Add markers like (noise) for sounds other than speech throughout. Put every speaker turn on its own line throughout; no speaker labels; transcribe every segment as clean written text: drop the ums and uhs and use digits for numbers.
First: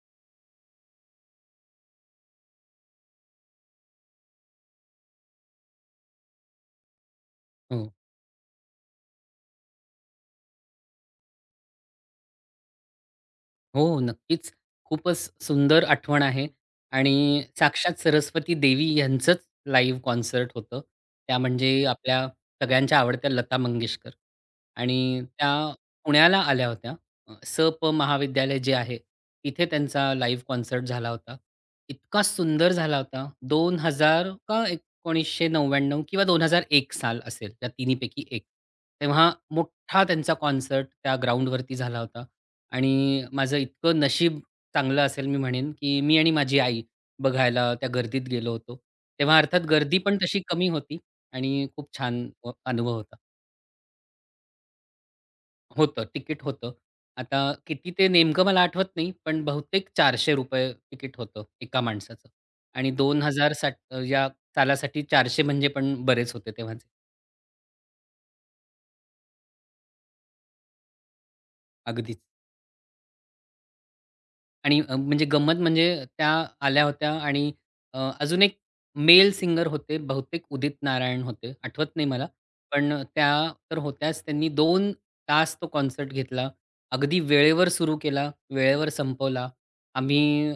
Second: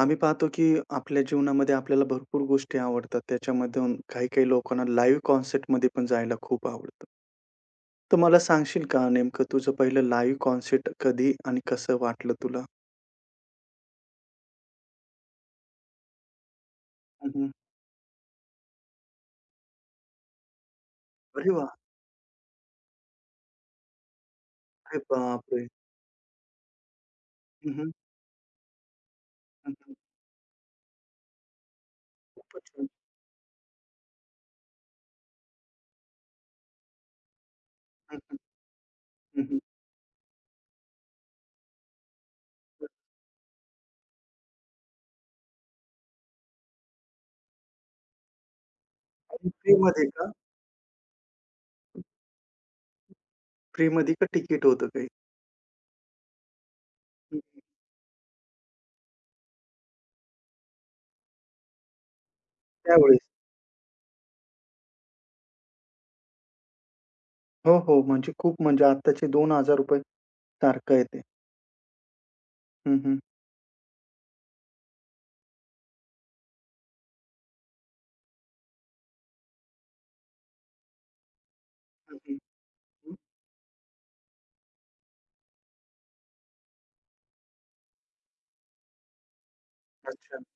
आम्ही पाहतो की आपल्या जीवनामध्ये आपल्याला भरपूर गोष्टी आवडतात. त्याच्यामधून काही-काही लोकांना लाईव्ह कॉन्सर्टमध्ये पण जायला खूप आवडतं.
हो,
तर मला सांगशील का नेमकं तुझं पहिलं लाईव्ह कॉन्सर्ट कधी आणि कसं वाटलं तुला?
हो, नक्कीच. खूपच सुंदर आठवण आहे आणि
हं,
साक्षात सरस्वती देवी यांचंच लाईव्ह कॉन्सर्ट होतं. त्या
अरे वाह!
म्हणजे आपल्या सगळ्यांच्या आवडत्या लता मंगेशकर
अरे
आणि त्या
बापरे!
पुण्याला आल्या होत्या.
हं,
सप
हं.
महाविद्यालय जे आहे, तिथे त्यांचा लाईव्ह कॉन्सर्ट झाला होता. इतका
खूपच
सुंदर
छान.
झाला होता. 2000 का 1999 किंवा 2001 साल असेल, त्या
हं,
तिन्हीपैकी
हं.
एक. तेव्हा
हं, हं.
मोठा त्यांचा कॉन्सर्ट त्या ग्राउंडवरती झाला होता. आणि माझं इतकं नशीब चांगलं असेल मी म्हणेन, की मी आणि माझी आई बघायला त्या गर्दीत गेलो होतो. तेव्हा
आणि
अर्थात गर्दी
फ्रीमध्ये
पण
का?
तशी कमी होती आणि खूप छान अनुभव होता.
फ्रीमध्ये का तिकीट होतं काही?
होतं, तिकीट होतं. आता
हं.
किती ते नेमकं मला आठवत नाही, पण बहुतेक ₹400 तिकीट होतं एका माणसाचं आणि
त्यावेळेस.
2060 या सालासाठी 400 म्हणजे पण बरेच होते तेव्हाचे.
हो, हो. म्हणजे खूप म्हणजे आत्ताचे ₹2,000 सारखं आहे ते.
अगदीच.
हं, हं.
आणि म्हणजे गंमत म्हणजे त्या आल्या होत्या आणि अजून एक मेल सिंगर होते. बहुतेक उदित नारायण होते. आठवत नाही
हं,
मला.
हं.
पण त्या तर होत्याच. त्यांनी 2 तास तो कॉन्सर्ट घेतला. अगदी वेळेवर सुरू केला, वेळेवर संपवला.
अच्छा.
आम्ही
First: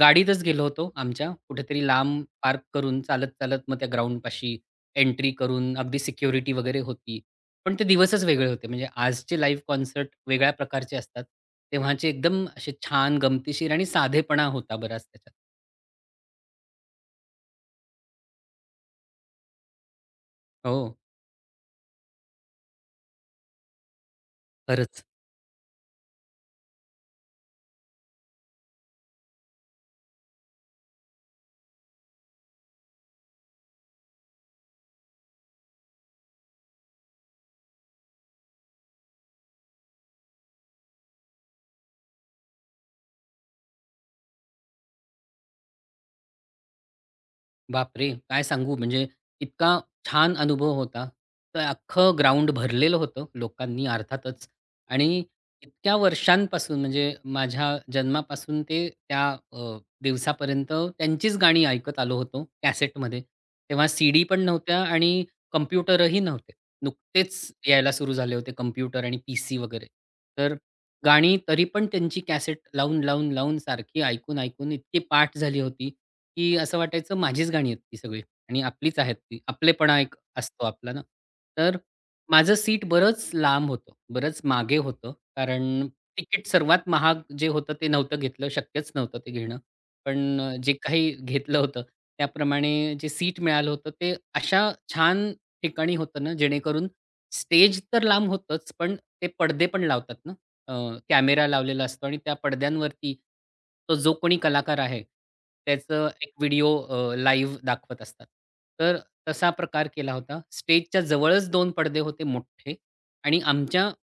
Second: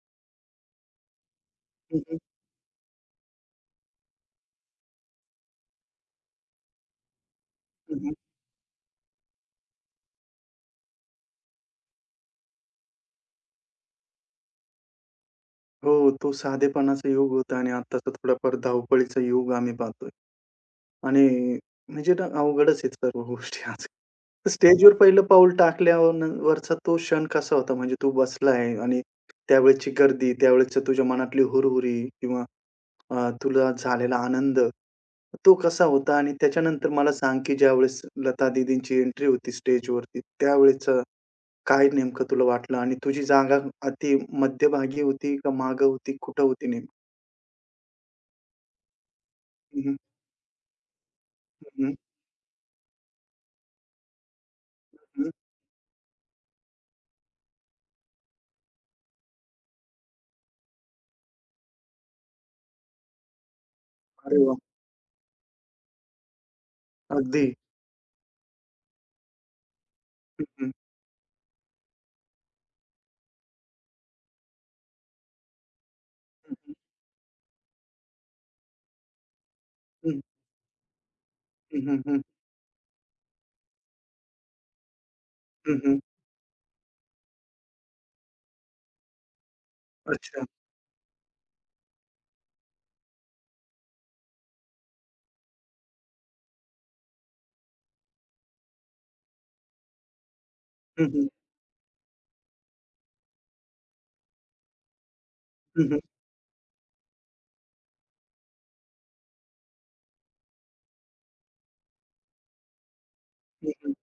गाडीतच गेलो होतो आमच्या. कुठेतरी
हं, हं.
लांब पार्क करून चालत-चालत मग त्या ग्राउंडपाशी एंट्री करून अगदी सिक्युरिटी वगैरे होती. पण ते
हं,
दिवसच वेगळे होते. म्हणजे आजचे लाईव्ह कॉन्सर्ट वेगळ्या प्रकारचे असतात. तेव्हाचे एकदम असे छान गमतीशीर आणि साधेपणा होता बराच त्याच्यात.
हो, तो साधेपणाचा युग होता आणि आत्ताचा थोडाफार धावपळीचा युग आम्ही पाहतोय
हो,
आणि म्हणजे ना अवघडच आहेत सर्व गोष्टी आज. तर स्टेजवर
खरंच.
पहिलं पाऊल टाकल्यावरचा तो क्षण कसा होता? म्हणजे तू बसलाय आणि त्यावेळची गर्दी, त्यावेळेच्या तुझ्या मनातली हुरहुरी किंवा तुला झालेला आनंद, तो कसा होता? आणि त्याच्यानंतर मला सांग, की ज्यावेळेस लता दीदींची एंट्री होती स्टेजवरती त्यावेळेचा काय नेमकं तुला वाटलं आणि तुझी जागा ती मध्यभागी होती का मागे होती? कुठं होती नेमकी?
बापरे! काय सांगू म्हणजे इतका
हं, हं.
छान अनुभव होता. तर
हं,
अख्खं ग्राउंड भरलेलं होतं लोकांनी अर्थातच आणि
हं.
इतक्या वर्षांपासून म्हणजे माझ्या जन्मापासून ते त्या दिवसापर्यंत त्यांचीच गाणी ऐकत आलो होतो कॅसेटमध्ये. तेव्हा सीडी
अरे
पण
वाह!
नव्हत्या आणि कॉम्प्युटरही नव्हते.
अगदी.
नुकतेच यायला सुरू झाले होते कॉम्प्युटर आणि पीसी वगैरे.
हं,
तर
हं.
गाणी तरी पण त्यांची कॅसेट लावून, लावून, लावून सारखी ऐकून, ऐकून इतकी पाठ झाली होती
हं,
की
हं.
असं वाटायचं माझीच गाणी आहेत ती सगळी आणि आपलीच आहेत ती. आपलेपणा एक
हं,
असतो आपला ना. तर
हं, हं.
माझं सीट बरंच लांब होतं, बरंच मागे होतं. कारण
हं,
तिकीट सर्वात महाग जे होतं ते नव्हतं घेतलं, शक्यच नव्हतं ते घेणं. पण
अच्छा.
जे काही घेतलं होतं त्याप्रमाणे जे सीट मिळालं होतं ते अशा छान ठिकाणी होतं ना जेणेकरून स्टेज तर लांब होतंच, पण ते पडदे पण लावतात ना.
हं.
कॅमेरा लावलेला असतो आणि त्या पडद्यांवरती तो जो कोणी कलाकार आहे,
हं, हं.
त्याचं एक व्हिडिओ लाईव्ह दाखवत असतात. तर तसा प्रकार केला होता. स्टेजच्या जवळच दोन पडदे होते मोठे आणि
हं,
आमच्या
हं.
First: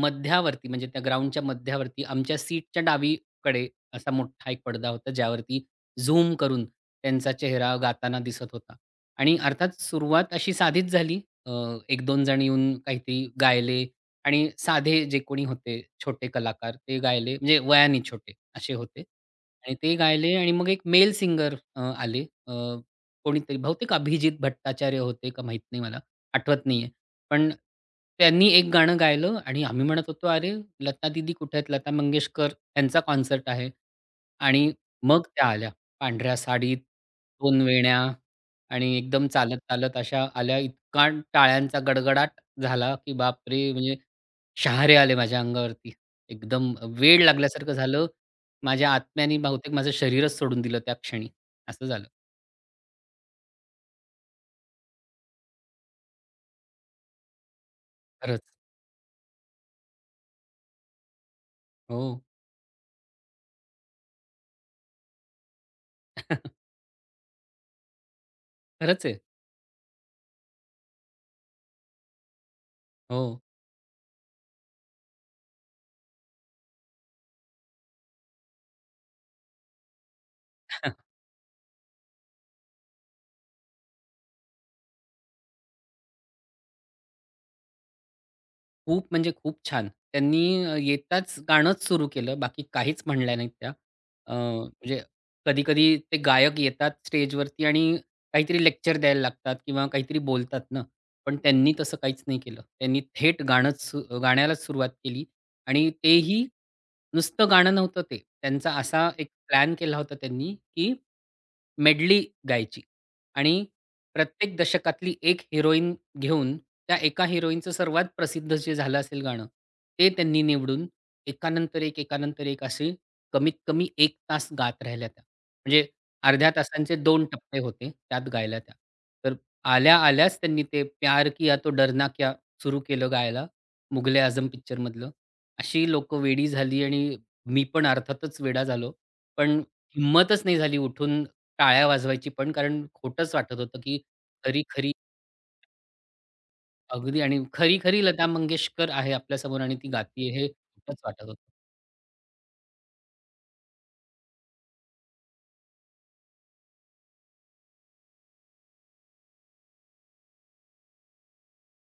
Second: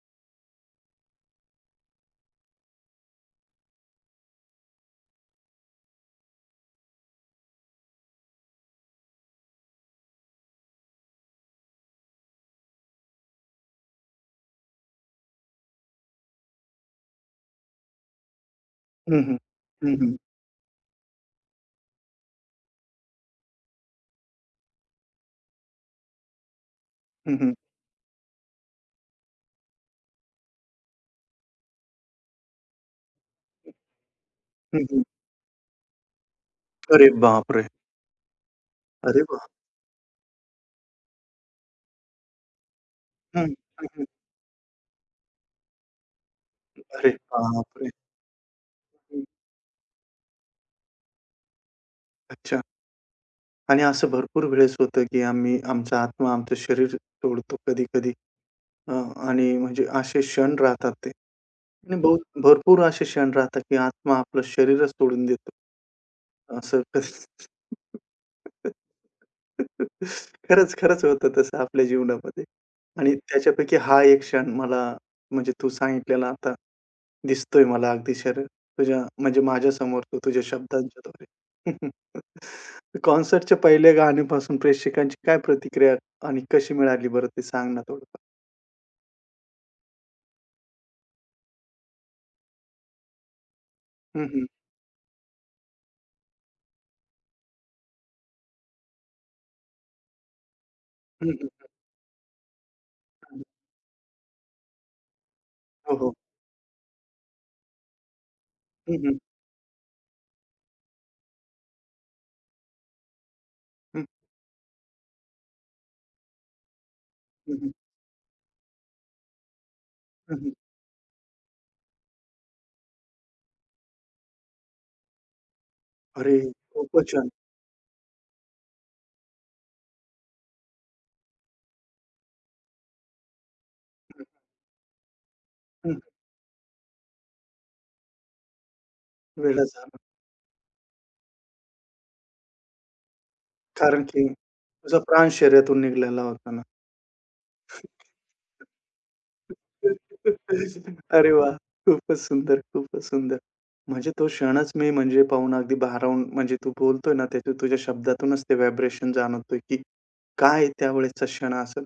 मध्यावरती म्हणजे त्या ग्राउंडच्या मध्यावरती आमच्या सीटच्या डावीकडे असा मोठा एक पडदा होता, ज्यावरती झूम करून त्यांचा चेहरा गाताना दिसत होता. आणि अर्थात सुरुवात अशी साधीच झाली. अ, 1-2 जण येऊन काहीतरी गायले आणि साधे जे कोणी होते छोटे कलाकार ते गायले म्हणजे वयाने छोटे असे होते
हं, हं.
आणि ते
हं, हं.
गायले आणि मग एक मेल सिंगर आले अ, कोणीतरी बहुतेक अभिजित भट्टाचार्य होते का माहीत नाही मला आठवत नाहीये.
हं,
पण
हं.
त्यांनी एक गाणं गायलं आणि आम्ही म्हणत होतो, "अरे लता दीदी कुठे आहेत? लता मंगेशकर यांचा कॉन्सर्ट आहे." आणि
हं, हं.
मग त्या आल्या पांढऱ्या साडीत,
अरे
2
बापरे!
वेण्या आणि
अरे
एकदम
वाह!
चालत-चालत अशा आल्या. इतका टाळ्यांचा गडगडाट झाला की
हं.
बापरे!
हं,
म्हणजे
हं.
शहारे आले माझ्या अंगावरती. एकदम
अरे
वेड लागल्यासारखं
बापरे!
झालं. माझ्या
हं.
आत्म्याने बहुतेक माझं शरीरच सोडून दिलं त्या क्षणी. असं झालं.
अच्छा आणि असं भरपूर वेळेस होतं, की आम्ही आमचा आत्मा आमचं शरीर सोडतो कधी-कधी.
खरंच.
हां. आणि म्हणजे असे क्षण राहतात ते. आणि हो.
हो.
बहुत भरपूर असे क्षण राहतात, की आत्मा आपलं शरीरच सोडून देतो.
(laughs)
असं कस- (laughs)
खरंच आहे.
खरंच, खरंच होतं तसं आपल्या जीवनामध्ये. आणि
हो.
त्याच्यापैकी हा एक क्षण मला म्हणजे तू सांगितलेला आता दिसतोय मला अगदी शरीर तुझ्या म्हणजे माझ्यासमोर तो तुझ्या शब्दांच्याद्वारे. (laughs) कॉन्सर्टच्या पहिल्या गाण्यापासून प्रेक्षकांची काय प्रतिक्रिया आणि कशी मिळाली बरं ते सांग ना थोडंफार?
खूप म्हणजे खूप छान. त्यांनी येताच गाणंच सुरू केलं. बाकी काहीच म्हणल्या नाहीत त्या. म्हणजे कधी-कधी ते गायक येतात स्टेजवरती आणि काहीतरी लेक्चर द्यायला लागतात किंवा काहीतरी बोलतात ना.
हं,
पण
हं,
त्यांनी तसं काहीच नाही केलं. त्यांनी
हं.
थेट गाणंच सु गाण्यालाच सुरुवात केली आणि
हो, हो.
तेही नुसतं गाणं नव्हतं ते. त्यांचा
हं,
असा
हं.
एक प्लॅन केला होता त्यांनी, की मेडली गायची आणि
हं,
प्रत्येक दशकातली एक हिरोईन घेऊन त्या एका
हं,
हिरोईनचं
हं.
सर्वात प्रसिद्ध जे झालं असेल गाणं, ते
हं,
त्यांनी
हं.
निवडून एकानंतर एक, एकानंतर एक असे कमीत कमी एक तास गात राहिल्या त्या. म्हणजे
अरे!
अर्ध्या तासांचे
खूपच
2
छान.
टप्पे होते, त्यात गायल्या त्या. तर आल्या-आल्याच त्यांनी ते प्यार किया तो डरना क्या सुरू केलं गायला, मुगले आझम पिक्चरमधलं. अशी
हं, हं.
लोकं वेडी झाली आणि मी पण अर्थातच वेडा झालो. पण
वेडा झाला.
हिम्मतच नाही झाली उठून टाळ्या वाजवायची पण, कारण खोटंच वाटत होतं, की
कारण की
खरी-खरी
तुझा प्राण शरीरातून निघालेला होता ना.
अगदी आणि खरी-खरी लता मंगेशकर आहे आपल्यासमोर आणि ती गातीये हे खोटंच वाटत
अरे
होतं.
वाह! खूपच सुंदर, खूपच सुंदर. म्हणजे तो क्षणच मी म्हणजे पाहून अगदी भारावून म्हणजे तू बोलतोय ना, त्याच्या तुझ्या शब्दातूनच ते व्हायब्रेशन जाणवतोय, की काय त्यावेळेसचा क्षण असेल.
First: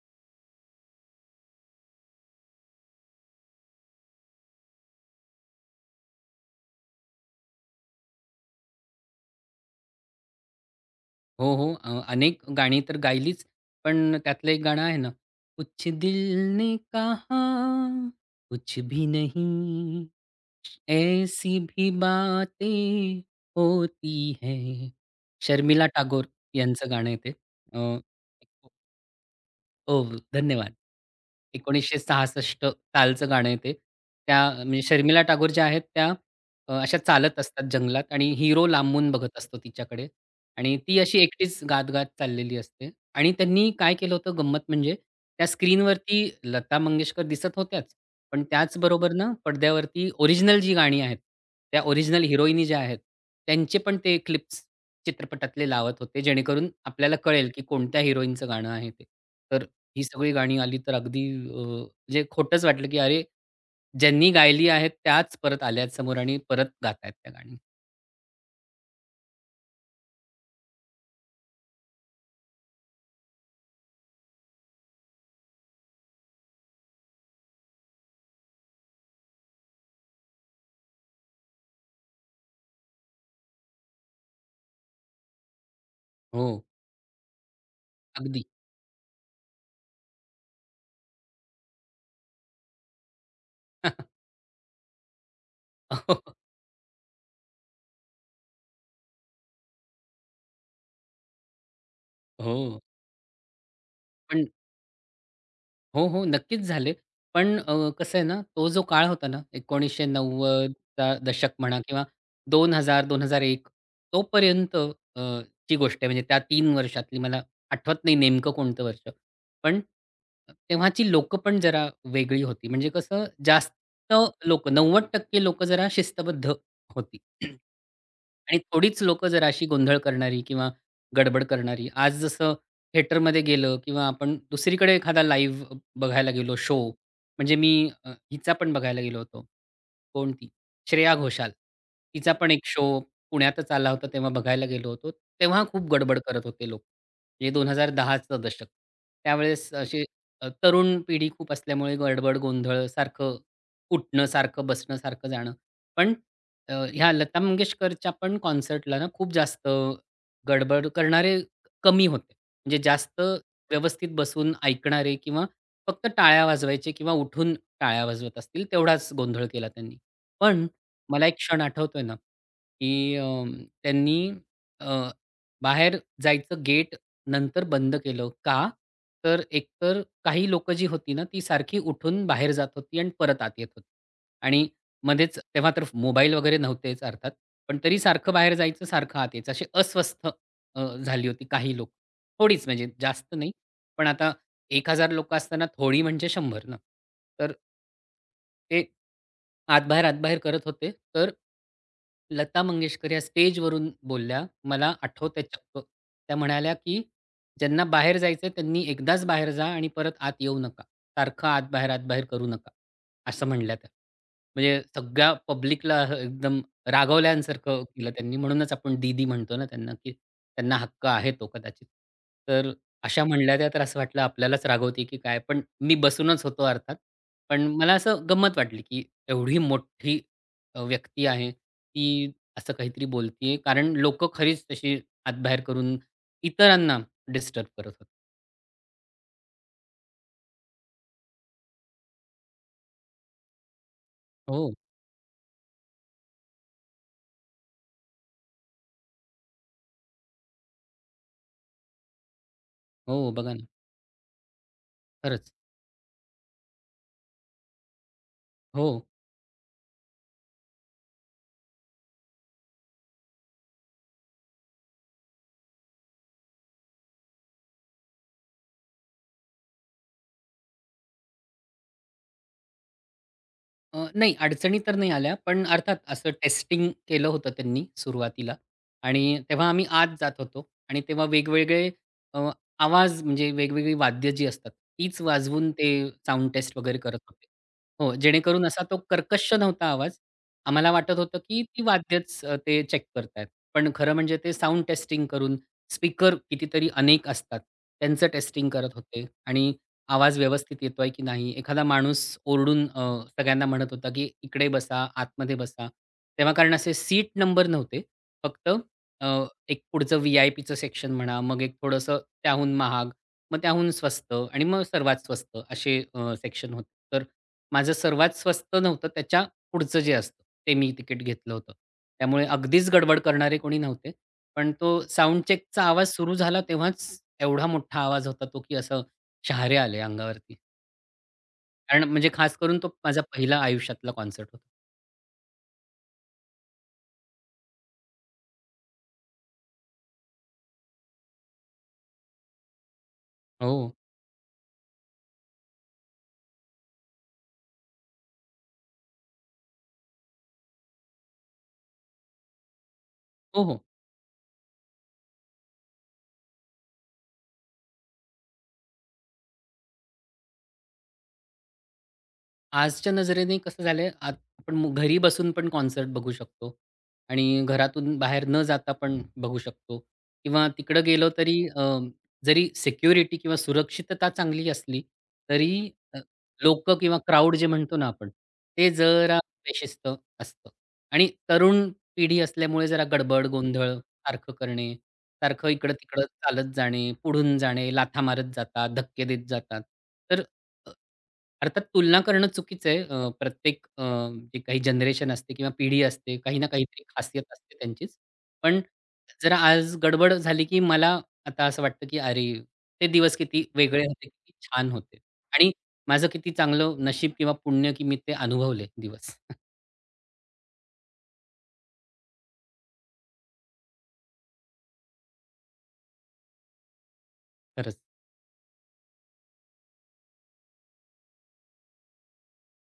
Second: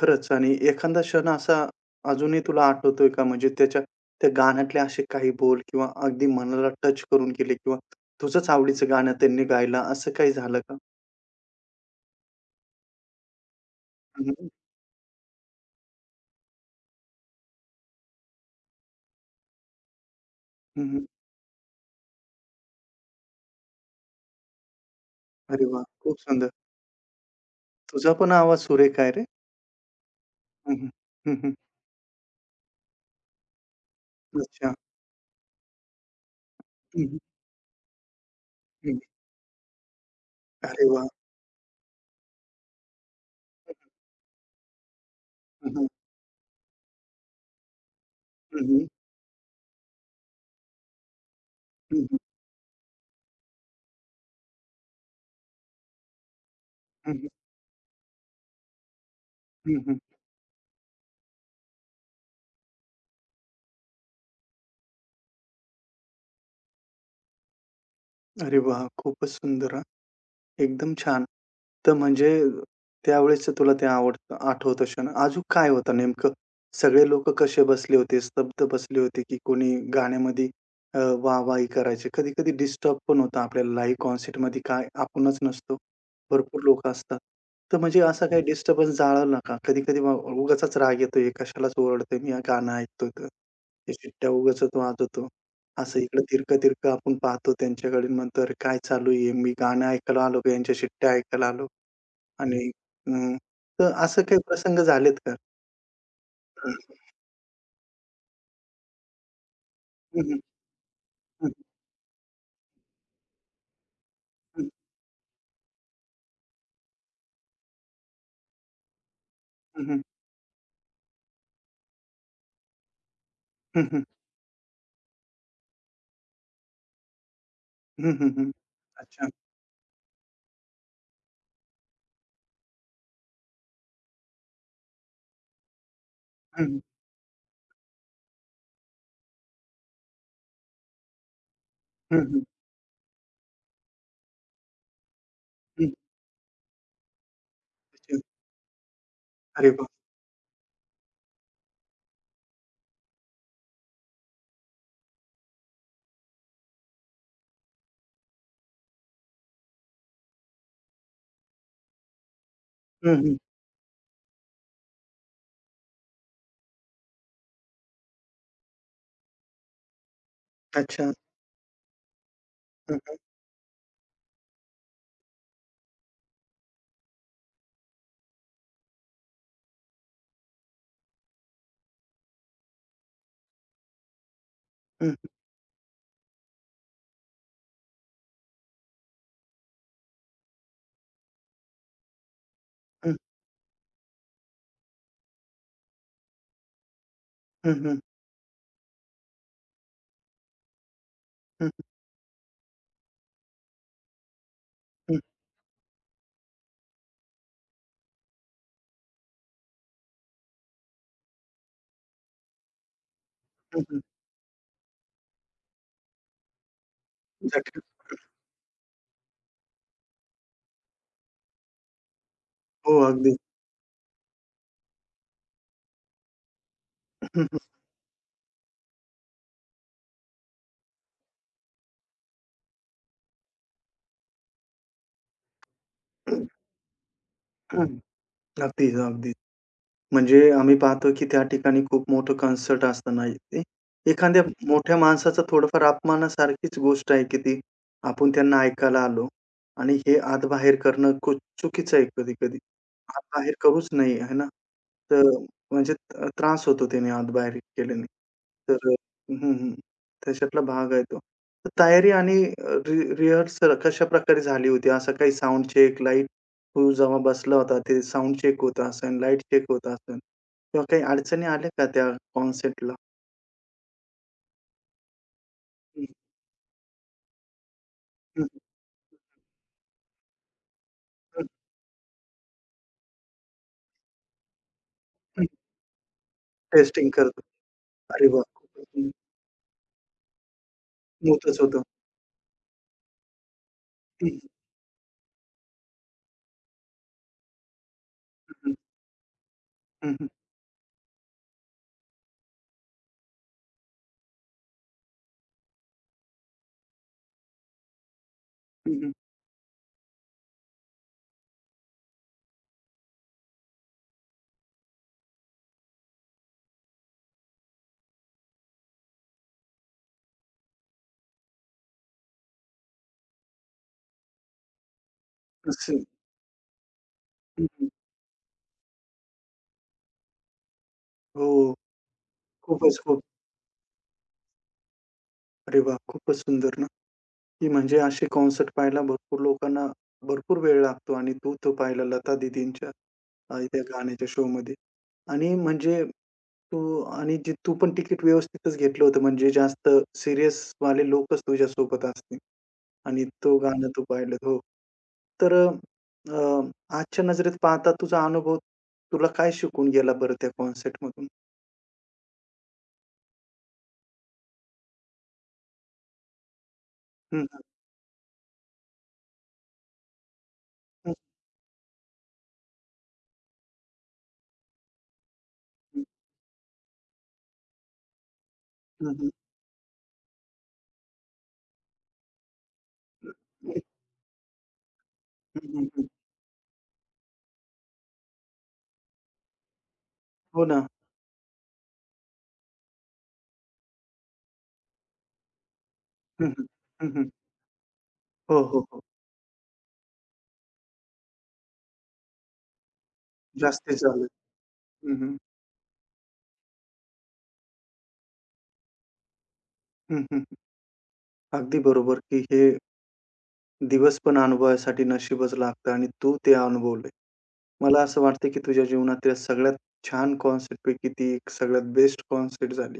खरंच आणि एखादा क्षण असा अजूनही तुला आठवतोय का? म्हणजे त्याच्या त्या गाण्यातले असे काही बोल किंवा अगदी मनाला टच करून गेले किंवा तुझंच आवडीचं गाणं त्यांनी गायला असं काही झालं का?
हो, हो. अनेक गाणी तर गायलीच, पण
हं, हं.
त्यातलं एक गाणं आहे ना, कुछ दिल ने कहा कुछ भी नहीं, ऐसी भी बातें होती है
अरे वा,
शर्मिला
खूप
टागोर
सुंदर.
यांचं गाणं आहे ते. अ,
तुझा पण आवाज सुरेख आहे रे.
हो, हो. धन्यवाद.
हं, हं.
1966 सालचं गाणं आहे ते. त्या
अच्छा.
म्हणजे शर्मिला टागोर ज्या आहेत त्या अशा
हं, हं.
चालत असतात जंगलात आणि हिरो लांबून बघत असतो तिच्याकडे आणि
अरे
ती
वाह!
अशी एकटीच गात-गात चाललेली असते आणि त्यांनी काय केलं होतं गंमत म्हणजे त्या
हं, हं.
स्क्रीनवरती लता मंगेशकर दिसत होत्याच, पण
हं, हं.
त्याचबरोबर ना पडद्यावरती ओरिजिनल जी गाणी आहेत, त्या
हं, हं.
ओरिजिनल हिरोईनी ज्या आहेत, त्यांचे पण ते क्लिप्स चित्रपटातले लावत होते, जेणेकरून आपल्याला कळेल की कोणत्या हिरोईनचं गाणं आहे ते. तर ही सगळी गाणी आली तर अगदी म्हणजे खोटंच वाटलं, की अरे, ज्यांनी गायली आहेत त्याच परत आल्यात समोर आणि परत गातायत त्या गाणी.
अरे वाह! खूपच सुंदर. एकदम छान. तर म्हणजे त्यावेळेसचं तुला ते आवडतं आठवतं क्षण. अजून काय होतं नेमकं? सगळे लोक कसे बसले होते? स्तब्ध बसले होते, की कोणी गाण्यामध्ये वाहवाही करायचे? कधी-कधी डिस्टर्ब पण होतं आपल्याला लाईव्ह कॉन्सर्टमध्ये काय आपणच नसतो. भरपूर
हो,
लोकं असतात. तर म्हणजे असा काही
अगदी.
डिस्टर्बन्स जाणवला का? कधी-कधी मग राग येतो, हे कशालाच ओरडतंय, मी हे गाणं ऐकतोय तर. हे
(laughs)
शिट्ट्या उगाचच वाजवतो. असं
हो,
इकडं तिरकं-तिरकं आपण पाहतो त्यांच्याकडे म्हणतो, "अरे, काय चालू आहे? मी गाणं ऐकायला आलो का यांच्या शिट्ट्या ऐकायला आलो?"
हो
आणि अ, तर असं काही
पण
प्रसंग झालेत का?
हो, हो. नक्कीच
हं,
झाले. पण कसं आहे ना, तो जो काळ होता ना
हं, हं,
1990-चा
हं,
दशक म्हणा किंवा 2000-2001
हं,
तोपर्यंत ची गोष्ट आहे म्हणजे त्या तीन वर्षातली मला आठवत नाही नेमकं कोणतं वर्ष. पण
हं, हं,
तेव्हाची लोकं पण जरा वेगळी होती. म्हणजे कसं जास्त
हं,
90% लोकं जरा शिस्तबद्ध होती. (clears throat)
हं, हं, हं.
आणि थोडीच
अच्छा.
लोकं जरा अशी गोंधळ करणारी किंवा गडबड करणारी. आज जसं थिएटरमध्ये गेलं किंवा आपण दुसरीकडे एखादा लाईव्ह बघायला गेलो
हं,
शो.
हं,
म्हणजे मी हिचा पण बघायला गेलो होतो. कोण ती? श्रेया घोषाल.
हं,
तिचा
हं,
पण एक शो पुण्यातच आला होता तेव्हा बघायला गेलो होतो. तेव्हा खूप
हं.
गडबड करत होते लोक. म्हणजे
अच्छा.
2010-चं दशक.
अरे
त्यावेळेस
वाह!
अशी तरुण पिढी खूप असल्यामुळे गडबड, गोंधळ सारखं उठणं, सारखं बसणं, सारखं जाणं. पण ह्या लता मंगेशकरच्या पण कॉन्सर्टला ना खूप जास्त गडबड करणारे कमी होते. म्हणजे
हं,
जास्त
हं.
व्यवस्थित बसून ऐकणारे किंवा फक्त टाळ्या वाजवायचे किंवा उठून टाळ्या वाजवत असतील, तेवढाच गोंधळ केला त्यांनी. पण
अच्छा.
मला एक क्षण आठवतोय ना, की
हं, हं,
त्यांनी अ, बाहेर जायचं गेट नंतर बंद केलं. का? तर एकतर काही लोकं जी होती ना, ती सारखी उठून बाहेर जात होती आणि परत आत येत होती. आणि
हं,
मध्येच तेव्हा तर मोबाईल वगैरे नव्हतेच अर्थात, पण तरी सारखं बाहेर जायचं, सारखं आत यायचं. अशी अस्वस्थ झाली होती काही लोकं. थोडीच म्हणजे
हं,
जास्त नाही. पण आता 1,000 लोकं असताना थोडी म्हणजे 100 ना. तर
हं, हं, हं,
ते आत-बाहेर, आतबाहेर करत होते. तर
हं,
लता मंगेशकर या स्टेजवरून बोलल्या. मला आठवतंय चक्क. त्या म्हणाल्या, की "ज्यांना बाहेर जायचंय त्यांनी एकदाच बाहेर जा आणि परत आत येऊ नका. सारखं आत-बाहेर, आत-बाहेर करू नका." असं म्हणल्या
हं,
त्या.
हं.
म्हणजे सगळ्या पब्लिकला एकदम
झटका.
रागवल्यासारखं केलं त्यांनी. म्हणूनच आपण दीदी म्हणतो ना त्यांना, की त्यांना हक्क आहे तो कदाचित. तर
हो,
अशा
अगदी.
म्हणल्या त्या, तर असं वाटलं आपल्यालाच रागवते की काय? पण मी बसूनच होतो अर्थात.
हं,
पण मला असं गंमत वाटली की एवढी मोठी व्यक्ती आहे, ती असं काहीतरी बोलतीये. कारण लोकं खरीच तशी हातबाहेर करून
हं,
इतरांना डिस्टर्ब
हं.
करत होती.
अगदीच, अगदीच. म्हणजे आम्ही पाहतो, की त्या ठिकाणी खूप मोठं कॉन्सर्ट असताना ते एखाद्या हं.
हो,
मोठ्या माणसाचा थोडंफार अपमानासारखीच गोष्ट आहे, की ती आपण त्यांना ऐकायला आलो आणि हे आत-बाहेर करणं खूप चुकीचं आहे कधी-कधी.
हो. बघा
आत-बाहेर
ना.
करूच नये, आहे ना? तर
खरंच.
म्हणजे त्रास होतो त्याने आत-बाहेर केल्याने. तर
हो.
हं, हं. त्याच्यातला भाग आहे तो. तर तयारी आणि रिहर्सल कशाप्रकारे झाली होती? असं काही साउंड चेक, लाईट तू जेव्हा बसला होता, ते साउंड चेक होत असेल, लाईट चेक होत असेल किंवा काही अडचणी आल्या का त्या कॉन्सेप्टला?
नाही अडचणी तर नाही आल्या, पण अर्थात
हं,
असं टेस्टिंग केलं होतं त्यांनी
हं,
सुरुवातीला आणि तेव्हा आम्ही आत जात होतो आणि तेव्हा
हं,
वेगवेगळे अ, आवाज म्हणजे वेगवेगळी वाद्य जी असतात, तीच
हं.
वाजवून ते साउंड टेस्ट वगैरे
टेस्टिंग
करत
करतो.
होते. हो,
अरे वाह!
जेणेकरून असा तो
हं,
कर्कश नव्हता आवाज. आम्हाला वाटत होतं,
होतच
की
होतं.
ती वाद्यच ते चेक करतायत. पण खरं म्हणजे
हं,
ते साउंड टेस्टिंग करून स्पीकर कितीतरी अनेक असतात, त्यांचं टेस्टिंग
हं,
करत होते आणि
हं, हं,
आवाज व्यवस्थित येतोय की नाही? एखादा माणूस ओरडून सगळ्यांना म्हणत होता, की "इकडे बसा, आतमध्ये बसा." तेव्हा कारण असे सीट नंबर नव्हते. फक्त
हं, हं.
अ, एक पुढचं व्ही-आय-पीचं सेक्शन म्हणा, मग एक थोडंसं त्याहून महाग, मग त्याहून स्वस्त आणि मग सर्वात स्वस्त असे सेक्शन होते. तर माझं सर्वात स्वस्त नव्हतं, त्याच्या पुढचं जे असतं ते मी तिकीट घेतलं होतं. त्यामुळे अगदीच गडबड करणारे कोणी नव्हते. पण तो साउंड चेकचा
असं.
आवाज सुरू झाला तेव्हाच
हं,
एवढा
हं.
मोठा आवाज होता तो, की असं शहारे आले अंगावरती.
हो.
कारण म्हणजे खास करून तो
खूपच
माझा
खूप.
पहिला आयुष्यातला कॉन्सर्ट होता.
अरे वाह! खूपच सुंदर ना. ती म्हणजे अशी कॉन्सर्ट पाहायला भरपूर लोकांना भरपूर वेळ लागतो आणि तू तो पाहिला लता दीदींच्या
हो.
त्या गाण्याच्या शोमध्ये आणि म्हणजे तू आणि जे तू पण तिकीट व्यवस्थितच घेतलं होतं म्हणजे जास्त सीरियस वाले लोकच तुझ्यासोबत असतील आणि तो
हो, हो.
गाणं तू पाहिलं. हो. तर आजच्या नजरेत पाहता तुझा अनुभव तुला काय शिकून गेला बरं त्या कॉन्सर्टमधून?
आजच्या नजरेने कसं झालंय आत आपण घरी बसून पण कॉन्सर्ट बघू शकतो
हं, हं.
आणि घरातून बाहेर न जाता पण बघू शकतो किंवा तिकडं
हं,
गेलो तरी जरी सिक्युरिटी किंवा सुरक्षितता चांगली असली तरी
हं.
लोक लोकं किंवा क्राउड जे म्हणतो ना आपण, ते
हं, हं.
जरा बेशिस्त असतं आणि तरुण पिढी असल्यामुळे जरा गडबड, गोंधळ सारखं करणे,
हं,
सारखं
हं, हं.
इकडं-तिकडं चालत जाणे, पुढून जाणे, लाथा मारत जातात, धक्के देत जातात. तर
हो ना.
अ, अर्थात तुलना करणं चुकीचं आहे. प्रत्येक जे काही जनरेशन असते किंवा पिढी असते,
हं,
काही
हं.
ना काहीतरी
हं, हं.
खासियत असते त्यांचीच.
हो,
पण
हो, हो.
जरा आज गडबड झाली, की मला आता असं वाटतं, की अरे, ते दिवस किती
जास्तीच
वेगळे
झालं.
होते, किती छान
हं,
होते
हं.
आणि माझं किती चांगलं नशीब किंवा पुण्य, की मी ते अनुभवले दिवस.
हं, हं. अगदी बरोबर, की हे दिवस पण अनुभवायसाठी नशीबच लागतं आणि तू ते अनुभवलंय.
(laughs) खरंच,
मला असं वाटतं, की तुझ्या जीवनातल्या सगळ्यात छान कॉन्सेप्टपैकी ती एक सगळ्यात बेस्ट कॉन्सेप्ट झाली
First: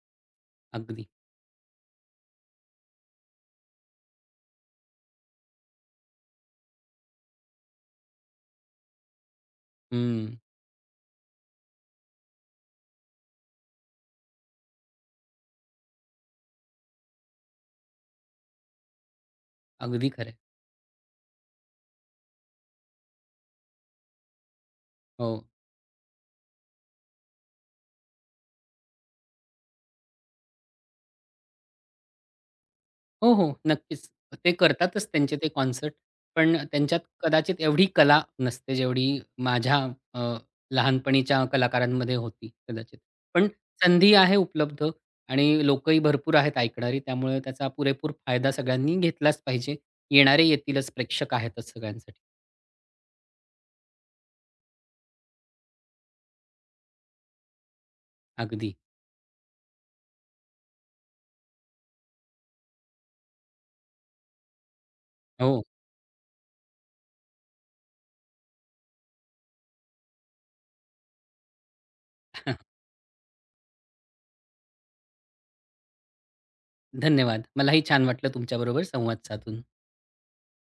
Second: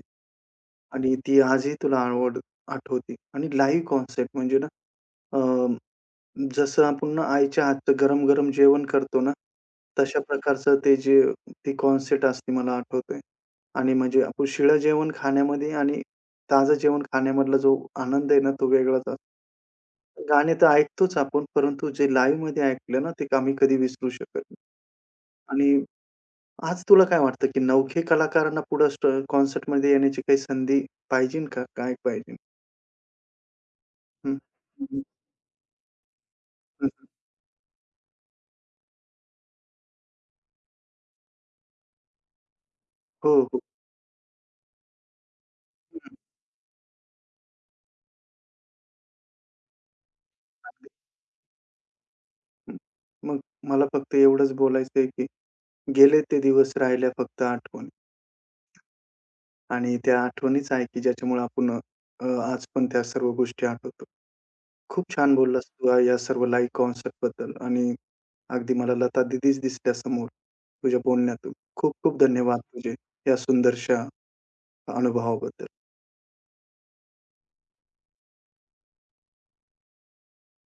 अगदी.
आणि ती आजही तुला आवड आठवते आणि लाईव्ह कॉन्सेप्ट म्हणजे ना अ, जसं आपण ना आईच्या हातचं गरम-गरम जेवण करतो ना, तशा
हं,
प्रकारचं ते जे ती कॉन्सेप्ट असते मला आठवतंय. आणि म्हणजे आपण शिळं जेवण खाण्यामध्ये आणि ताजं जेवण खाण्यामधला जो आनंद आहे ना, तो वेगळाच असतो.
अगदी खरं
गाणे तर ऐकतोच आपण, परंतु जे लाईव्हमध्ये ऐकलं ना, ते आम्ही कधी विसरू शकत नाही.
हो.
आणि आज तुला काय वाटतं, की नवखे कलाकारांना पुढं स्ट कॉन्सर्टमध्ये येण्याची काही संधी पाहिजे का? काय पाहिजे?
हो, हो. नक्कीच. ते
हं.
करतातच त्यांचे ते कॉन्सर्ट. पण
हं,
त्यांच्यात
हं.
कदाचित एवढी कला नसते जेवढी माझ्या अ, लहानपणीच्या कलाकारांमध्ये होती कदाचित.
हो,
पण
हो.
संधी आहे उपलब्ध आणि लोकही
हं.
भरपूर आहेत ऐकणारी. त्यामुळे त्याचा पुरेपूर फायदा सगळ्यांनी घेतलाच पाहिजे. येणारे येतीलच, प्रेक्षक आहेतच सगळ्यांसाठी.
हं. मग मला फक्त एवढंच बोलायचंय, की गेले ते दिवस, राहिल्या फक्त आठवणी
अगदी.
आणि त्या आठवणीच आहे, की ज्याच्यामुळे आपण अ, आज पण त्या सर्व गोष्टी आठवतो. खूप छान हं.
हो.
बोललास तू या सर्व लाईव्ह कॉन्सर्टबद्दल आणि अगदी मला लता दीदीच दिसल्या समोर तुझ्या बोलण्यातून. खूप खूप धन्यवाद
(laughs)
तुझे या सुंदरशा अनुभवाबद्दल.
धन्यवाद. मलाही छान वाटलं तुमच्याबरोबर संवाद साधून.